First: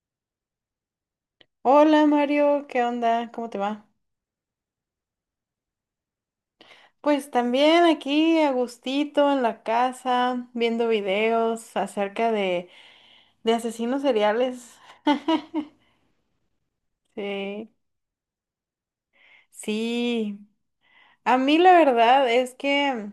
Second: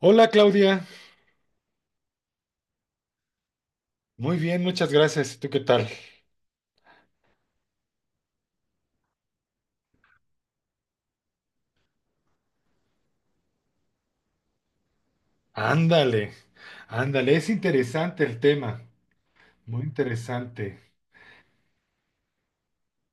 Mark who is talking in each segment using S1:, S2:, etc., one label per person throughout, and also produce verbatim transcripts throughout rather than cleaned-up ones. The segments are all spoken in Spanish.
S1: Hola Claudia.
S2: Hola Mario, ¿qué onda? ¿Cómo te va?
S1: Muy bien, muchas gracias. ¿Tú qué tal?
S2: Pues también aquí a gustito en la casa, viendo videos acerca de, de asesinos seriales.
S1: Ándale, ándale, es
S2: Sí,
S1: interesante el tema, muy
S2: sí.
S1: interesante.
S2: A mí la verdad es que,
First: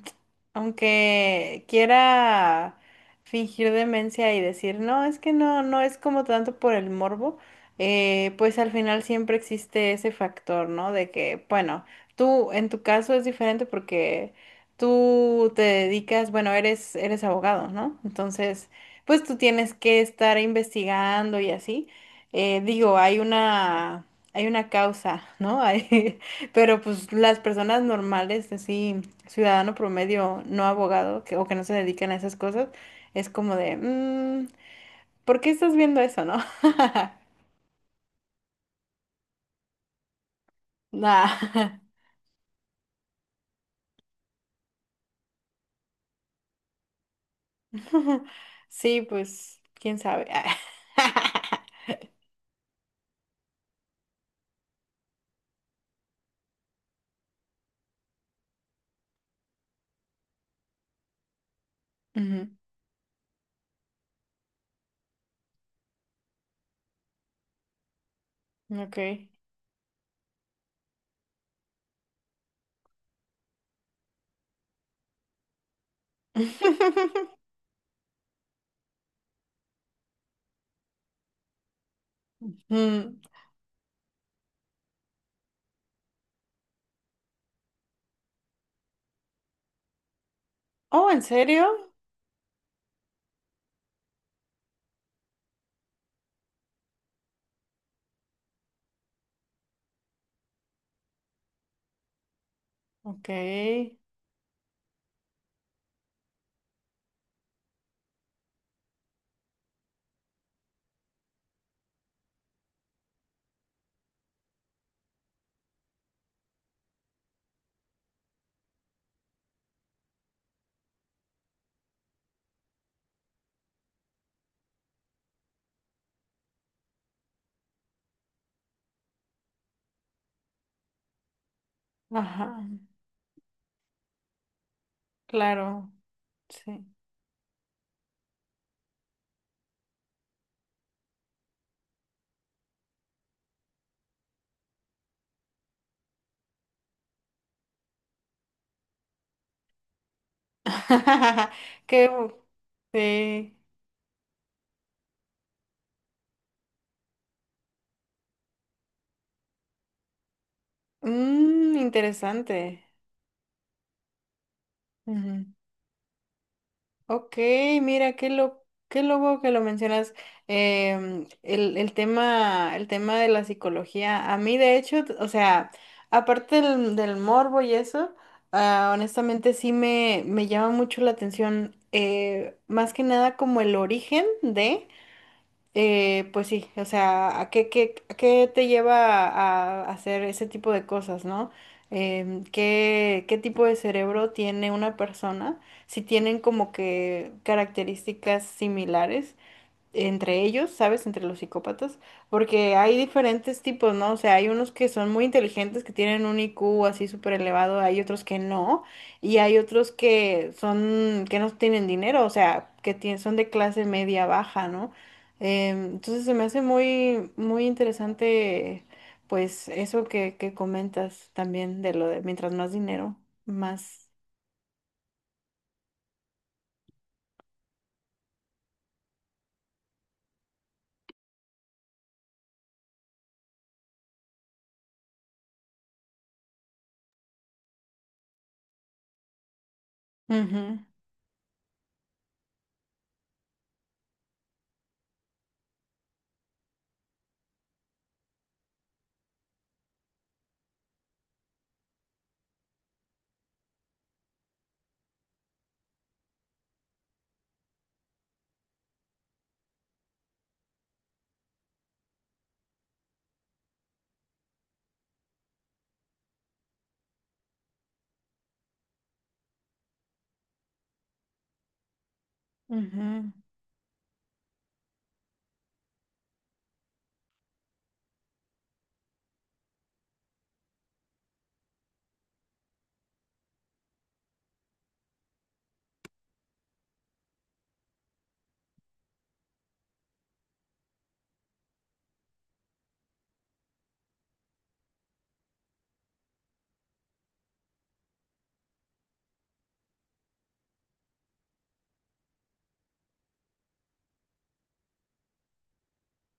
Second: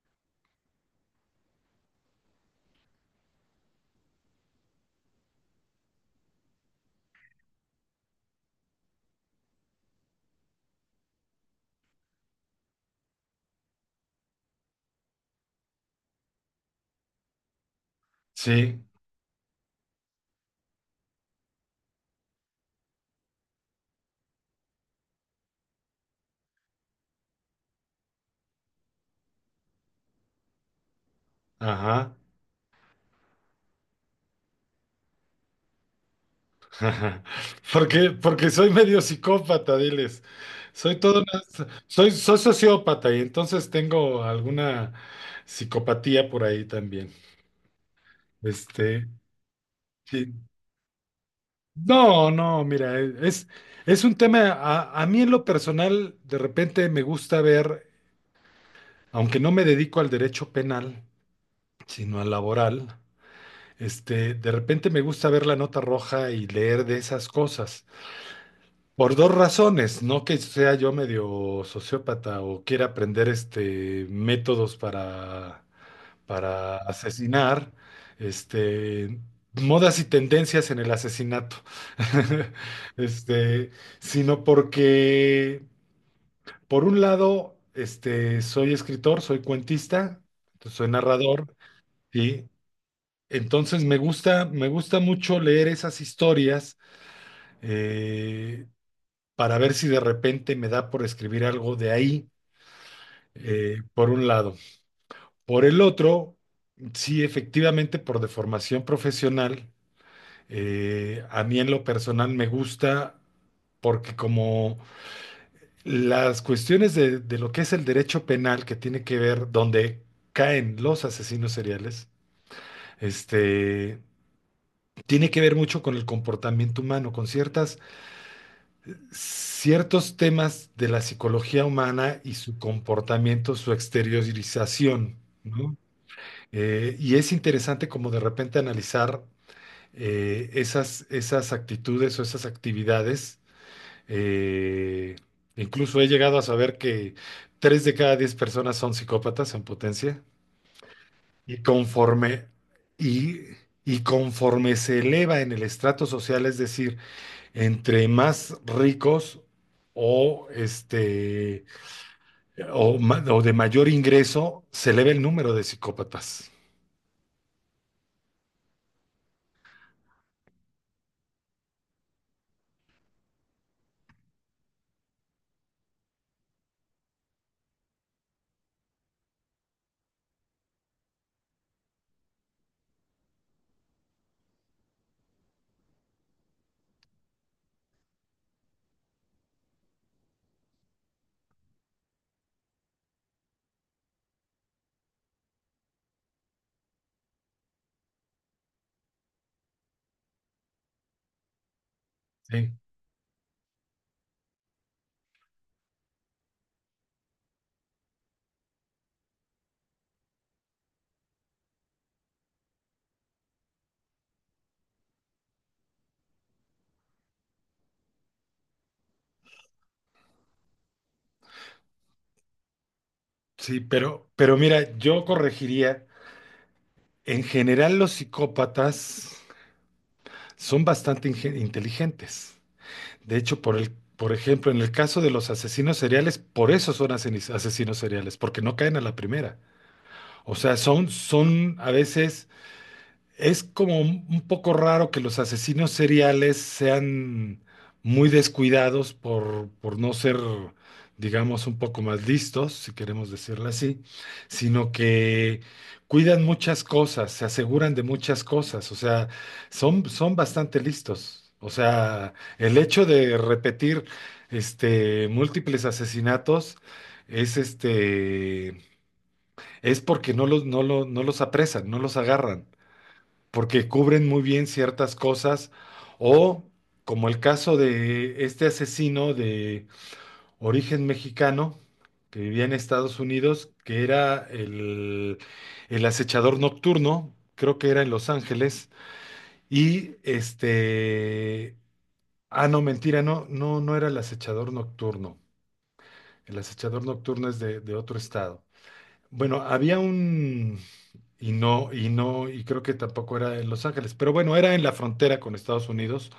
S2: aunque quiera fingir demencia y decir, no, es que no, no es como tanto por el morbo. Eh, pues al final siempre existe ese factor, ¿no? De que, bueno, tú en tu caso es diferente porque tú te dedicas, bueno, eres, eres abogado, ¿no? Entonces,
S1: Sí,
S2: pues tú tienes que estar investigando y así. Eh, digo, hay una, hay una causa, ¿no? Hay, pero pues las personas normales, así, ciudadano promedio, no abogado, que, o que no se dedican
S1: ajá.
S2: a esas cosas, es como de, "Mm, ¿por qué estás viendo eso, no?
S1: Porque, porque soy medio psicópata, diles. Soy todo
S2: Nah.
S1: una- soy, soy sociópata y entonces tengo alguna psicopatía por ahí también.
S2: Sí,
S1: Este,
S2: pues, quién sabe.
S1: sí. No, no, mira, es, es un tema, a, a mí en lo personal, de repente me gusta ver. Aunque no me dedico al derecho penal, sino al laboral, este, de repente me gusta ver la nota roja y leer de esas cosas.
S2: Ujú, Ok.
S1: Por dos razones, no que sea yo medio sociópata o quiera aprender este métodos para, para asesinar, este, modas y tendencias en el asesinato.
S2: Mm,
S1: Este, Sino porque, por un lado, este, soy escritor, soy cuentista, soy
S2: Oh, ¿en
S1: narrador.
S2: serio?
S1: Sí, entonces me gusta, me gusta mucho leer esas historias, eh, para ver si de repente me da por escribir algo de ahí,
S2: Ok.
S1: eh, por un lado. Por el otro, sí, efectivamente, por deformación profesional, eh, a mí en lo personal me gusta porque como las cuestiones de, de, lo que es el derecho penal que tiene que ver donde caen los asesinos seriales, este tiene que ver mucho con el comportamiento humano, con ciertas, ciertos temas de la psicología humana y
S2: Ajá,
S1: su comportamiento, su exteriorización, ¿no?
S2: claro, sí.
S1: Eh, y es interesante como de repente analizar, eh, esas, esas actitudes o esas actividades. eh, Incluso he llegado a saber que tres de cada diez personas son psicópatas en potencia. y
S2: Qué bu-
S1: conforme, y,
S2: sí.
S1: y conforme se eleva en el estrato social, es decir, entre más ricos o, este,
S2: Mm, interesante.
S1: o, ma- o de mayor ingreso, se eleva el número de psicópatas.
S2: Ok, mira, qué lo, qué lobo que lo mencionas. em, el, el tema, el tema de la psicología. A mí, de hecho, t- o sea, aparte del, del morbo y eso, ah, honestamente sí me, me llama mucho la atención, eh, más que nada como el origen de. Eh, pues sí, o sea, ¿a qué, qué, a qué te lleva a, a hacer ese tipo de cosas, ¿no? Em, ¿qué, qué tipo de cerebro tiene una persona? Si tienen como que características similares entre ellos, ¿sabes? Entre los psicópatas,
S1: Sí,
S2: porque hay diferentes tipos, ¿no? O sea, hay unos que son muy inteligentes, que tienen un I Q así súper elevado, hay otros que no, y hay otros que son, que no tienen dinero, o sea, que tien- son de clase media baja, ¿no? Em, entonces se me hace muy, muy interesante, pues, eso que, que comentas también de lo de mientras más dinero,
S1: sí,
S2: más.
S1: pero, pero, mira, yo corregiría: en general los psicópatas son bastante inge- inteligentes. De hecho, por el, por ejemplo, en el caso de los asesinos seriales, por eso son asesinos asesinos seriales, porque no caen a la primera. O sea,
S2: Ujú,
S1: son, son, a veces. Es como un un poco raro que los asesinos seriales sean muy descuidados por, por no ser, digamos, un poco más listos, si queremos decirlo así, sino que cuidan muchas cosas, se aseguran de muchas cosas. O sea, son, son bastante listos. O sea, el hecho de repetir este, múltiples asesinatos es este, es porque no los, no lo- no los apresan, no los agarran
S2: ujú,
S1: porque cubren muy bien ciertas cosas, o como el caso de este asesino de origen mexicano que vivía en Estados Unidos, que era el, el, acechador nocturno. Creo que era en Los Ángeles. y este, ah, no, mentira, no, no, no era el acechador nocturno. El acechador nocturno es de, de, otro estado. Bueno, había un, y no, y no, y creo que tampoco era en Los Ángeles, pero bueno, era en la frontera con Estados Unidos.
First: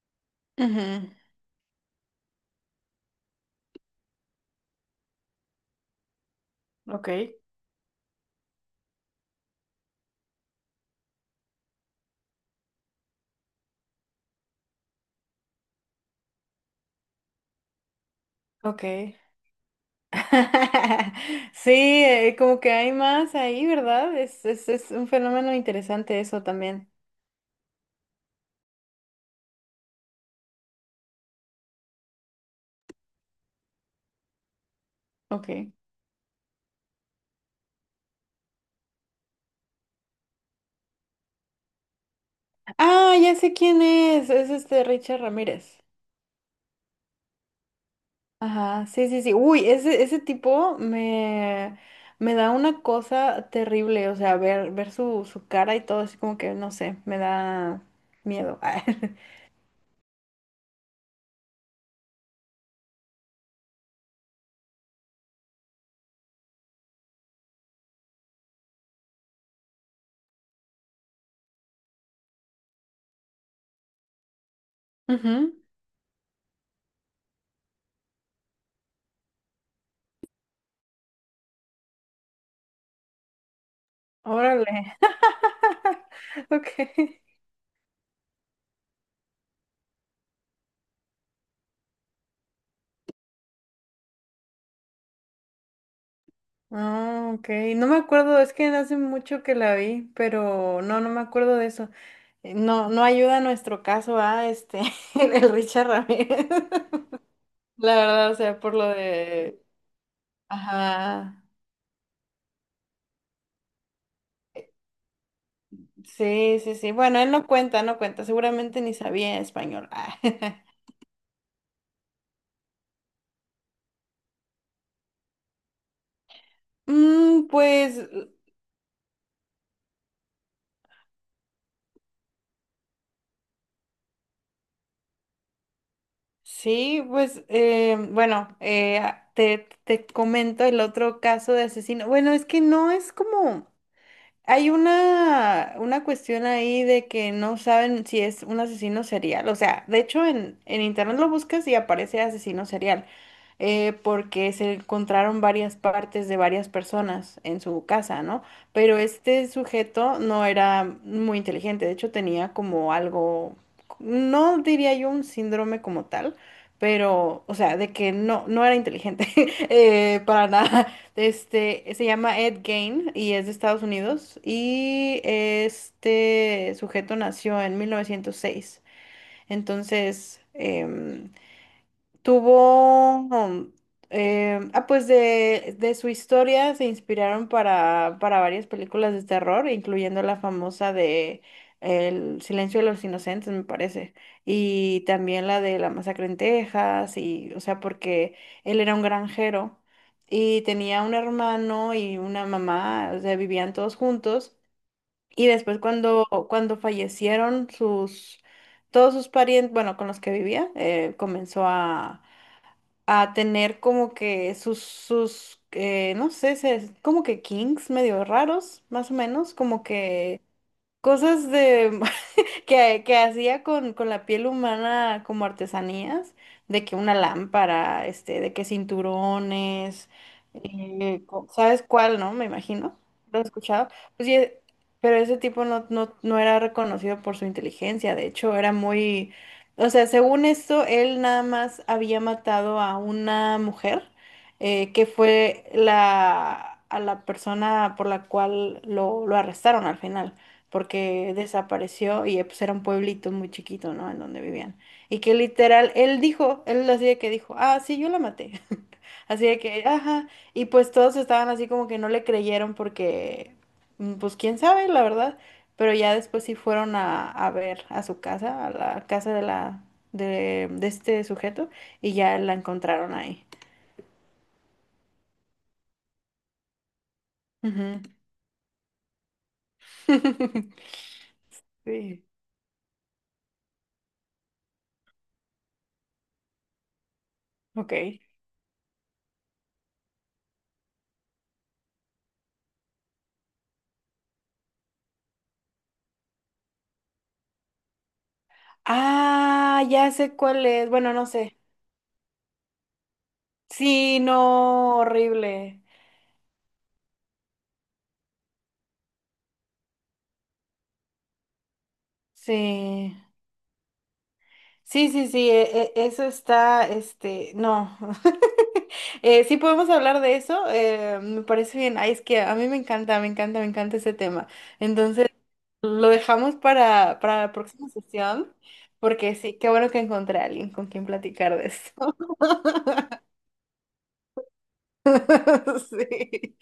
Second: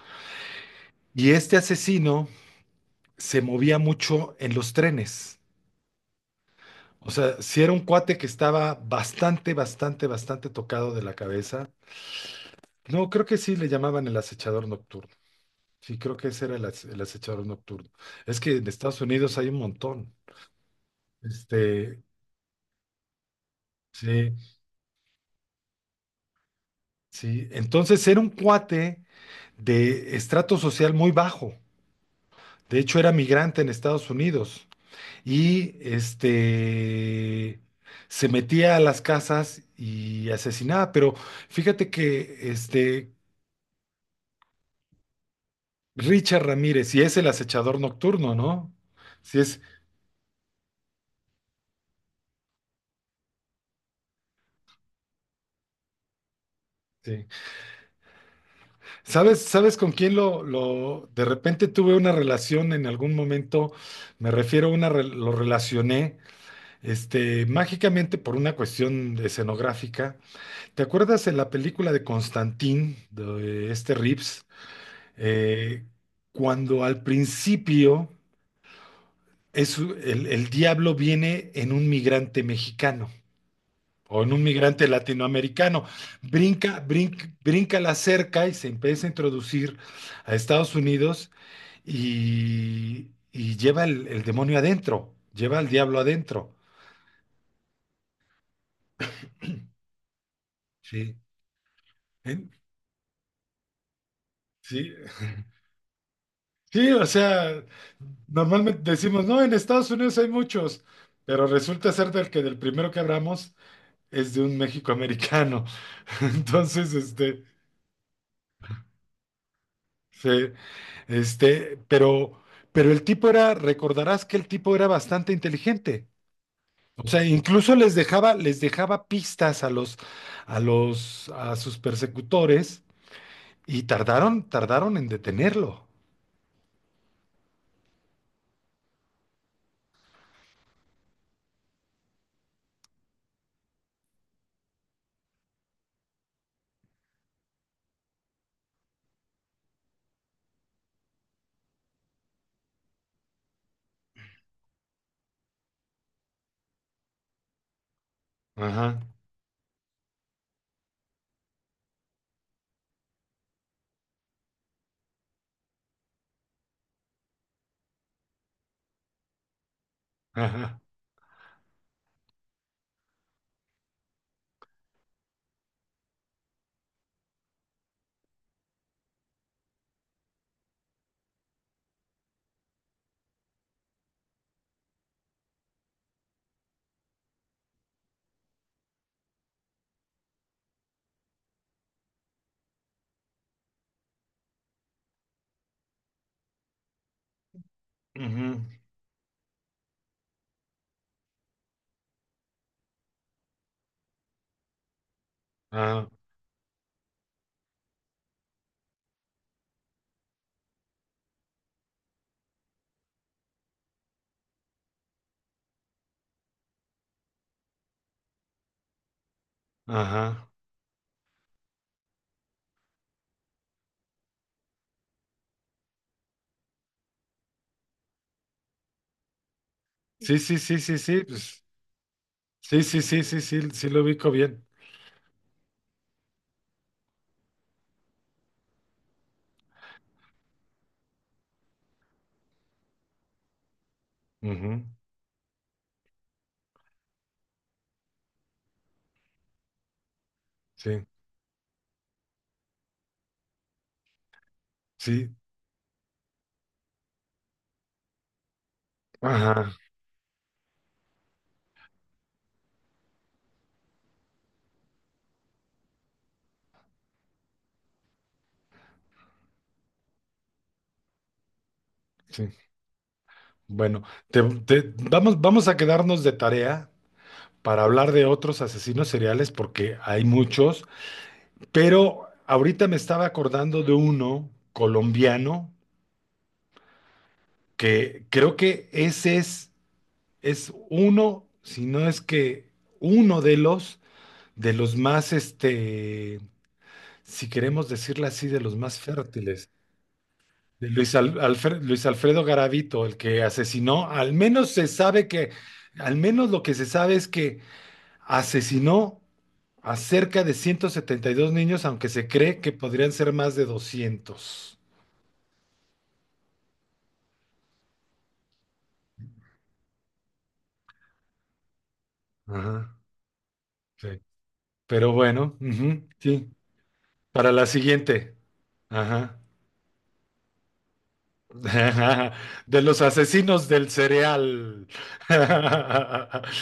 S2: ujú.
S1: Y este asesino se movía mucho en los trenes.
S2: Ok,
S1: O sea, si era un cuate que estaba bastante, bastante, bastante tocado de la cabeza. No, creo que sí le llamaban el acechador nocturno. Sí, creo que ese era el, ace- el acechador nocturno. Es que en
S2: ok.
S1: Estados Unidos hay un montón.
S2: Sí,
S1: Este,
S2: eh, como que hay más ahí, ¿verdad?
S1: sí,
S2: Es, es, es un fenómeno interesante eso también.
S1: sí. Entonces era un cuate de estrato social muy bajo. De hecho, era migrante en Estados Unidos,
S2: Ok.
S1: y este se metía a las casas y asesinaba, pero fíjate que este
S2: Ah, ya sé quién es. Es este Richard Ramírez.
S1: Richard Ramírez, si es el acechador nocturno, ¿no?
S2: Ajá, sí, sí, sí.
S1: Si es,
S2: Uy, ese, ese tipo me, me da una cosa terrible. O sea, ver, ver su, su cara y todo, así como que, no sé, me
S1: sí.
S2: da miedo.
S1: ¿Sabes, sabes con quién lo, lo, de repente tuve una relación en algún momento? Me refiero a una, re- lo relacioné, este, mágicamente, por una cuestión escenográfica. ¿Te acuerdas de la película de Constantine, de este Reeves?
S2: Ujú.
S1: Eh, Cuando al principio es, el, el diablo viene en un migrante mexicano o en un migrante
S2: Órale.
S1: latinoamericano,
S2: Ok.
S1: brinca, brinca, brinca la cerca y se empieza a introducir a Estados Unidos, y, y lleva el, el, demonio adentro, lleva al diablo adentro.
S2: Ah, ok. No me acuerdo, es que hace mucho que la vi, pero no, no
S1: Sí.
S2: me acuerdo de eso.
S1: En-
S2: Eh, No, no ayuda a nuestro caso a este.
S1: Sí,
S2: el Richard Ramírez.
S1: sí. O sea,
S2: La verdad, o sea, por
S1: normalmente
S2: lo
S1: decimos, no, en
S2: de.
S1: Estados Unidos hay muchos,
S2: Ajá.
S1: pero resulta ser del que del primero que abramos es de un México americano.
S2: Sí, sí, sí.
S1: Entonces,
S2: Bueno, él
S1: este,
S2: no cuenta, no cuenta. Seguramente ni sabía español. Ah.
S1: se- este, pero, pero el tipo era, recordarás que el tipo era bastante inteligente. O sea,
S2: Mm,
S1: incluso les
S2: pues
S1: dejaba, les dejaba pistas a los, a los, a sus persecutores, y tardaron, tardaron en detenerlo.
S2: sí, pues eh, bueno, eh, te, te comento el otro caso de asesino. Bueno, es que no es como. Hay una, una cuestión ahí de que no saben si es un asesino serial. O sea, de hecho en, en internet lo buscas y aparece asesino serial eh, porque se encontraron varias partes de varias personas en su casa, ¿no? Pero
S1: Ajá,
S2: este sujeto no era muy inteligente, de hecho tenía como algo, no diría yo un síndrome como tal, pero, o sea, de que no, no era inteligente eh, para
S1: ajá,
S2: nada. Este, se llama Ed Gain y es de Estados Unidos y este sujeto nació en mil novecientos seis. Entonces... em, Tuvo, um, em, ah, pues de, de su historia se inspiraron para, para varias películas de terror, incluyendo la famosa de El Silencio de los Inocentes, me parece, y también la de La Masacre en Texas, y, o sea, porque
S1: ujú,
S2: él era un granjero y tenía un hermano y una mamá, o sea, vivían todos juntos, y después
S1: ajá,
S2: cuando, cuando fallecieron sus, todos sus parientes, bueno, con los que vivía, eh, comenzó a a tener como que sus, sus eh, no sé, se- como que kings medio raros, más o menos, como que
S1: ajá.
S2: cosas de que, que hacía con, con la piel humana como artesanías, de que una lámpara, este, de que cinturones,
S1: Sí, sí, sí, sí,
S2: eh,
S1: sí,
S2: co-
S1: pues,
S2: ¿sabes cuál, no? Me
S1: sí,
S2: imagino,
S1: sí, sí,
S2: lo
S1: sí,
S2: he
S1: sí,
S2: escuchado.
S1: sí lo
S2: Pues
S1: ubico
S2: sí, eh,
S1: bien.
S2: pero ese tipo no, no, no era reconocido por su inteligencia, de hecho era muy, o sea, según esto, él nada más había matado a una mujer,
S1: Ujú,
S2: eh, que fue la, a la persona por la cual lo, lo arrestaron al final
S1: sí,
S2: porque desapareció y eh, pues era un pueblito muy chiquito, ¿no? En donde vivían. Y
S1: sí,
S2: que literal, él dijo, él así de que dijo, ah, sí, yo la maté. Así de
S1: ajá,
S2: que, ajá. Y pues todos estaban así como que no le creyeron porque, mm, pues quién sabe, la verdad. Pero ya después sí fueron a, a ver a su casa, a la casa de la, de, de este sujeto, y ya
S1: sí.
S2: la encontraron ahí.
S1: Bueno, te- te- vamos, vamos a quedarnos de tarea para
S2: Ujú.
S1: hablar de otros asesinos seriales porque hay muchos,
S2: Sí,
S1: pero ahorita me estaba acordando de uno colombiano
S2: ok.
S1: que creo que ese es, es, uno, si no es que uno de los, de los más, este, si queremos decirlo así, de los más fértiles.
S2: Ah, ya sé cuál
S1: De
S2: es. Bueno,
S1: Luis,
S2: no
S1: Al-
S2: sé.
S1: Alfre- Luis Alfredo Garavito, el que asesinó,
S2: Sí,
S1: al menos se
S2: no,
S1: sabe que,
S2: horrible.
S1: al menos lo que se sabe es que asesinó a cerca de ciento setenta y dos niños, aunque se cree que podrían
S2: Sí,
S1: ser más de doscientos.
S2: sí, sí, sí, e- e- eso está, este, no. Eh, sí podemos hablar de eso, eh, me parece bien. Ay, es que a mí me
S1: Ajá,
S2: encanta, me encanta, me encanta
S1: sí.
S2: ese tema.
S1: Pero
S2: Entonces,
S1: bueno, ujú,
S2: lo
S1: sí.
S2: dejamos para, para
S1: Para
S2: la
S1: la
S2: próxima
S1: siguiente.
S2: sesión, porque
S1: Ajá.
S2: sí, qué bueno que encontré a alguien con quien platicar de eso.
S1: De los asesinos del cereal.
S2: Sí.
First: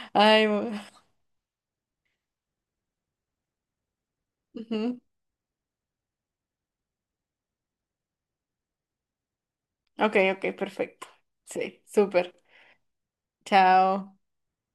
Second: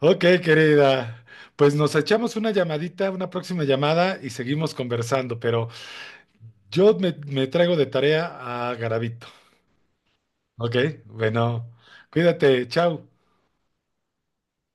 S1: Ok,
S2: Ay, bueno.
S1: querida. Pues nos echamos una llamadita, una próxima llamada y seguimos
S2: Ujú.
S1: conversando, pero yo me, me traigo de tarea a Garabito.
S2: Ok, ok,
S1: Ok,
S2: perfecto.
S1: bueno,
S2: Sí, súper.
S1: cuídate, chao.
S2: Chao.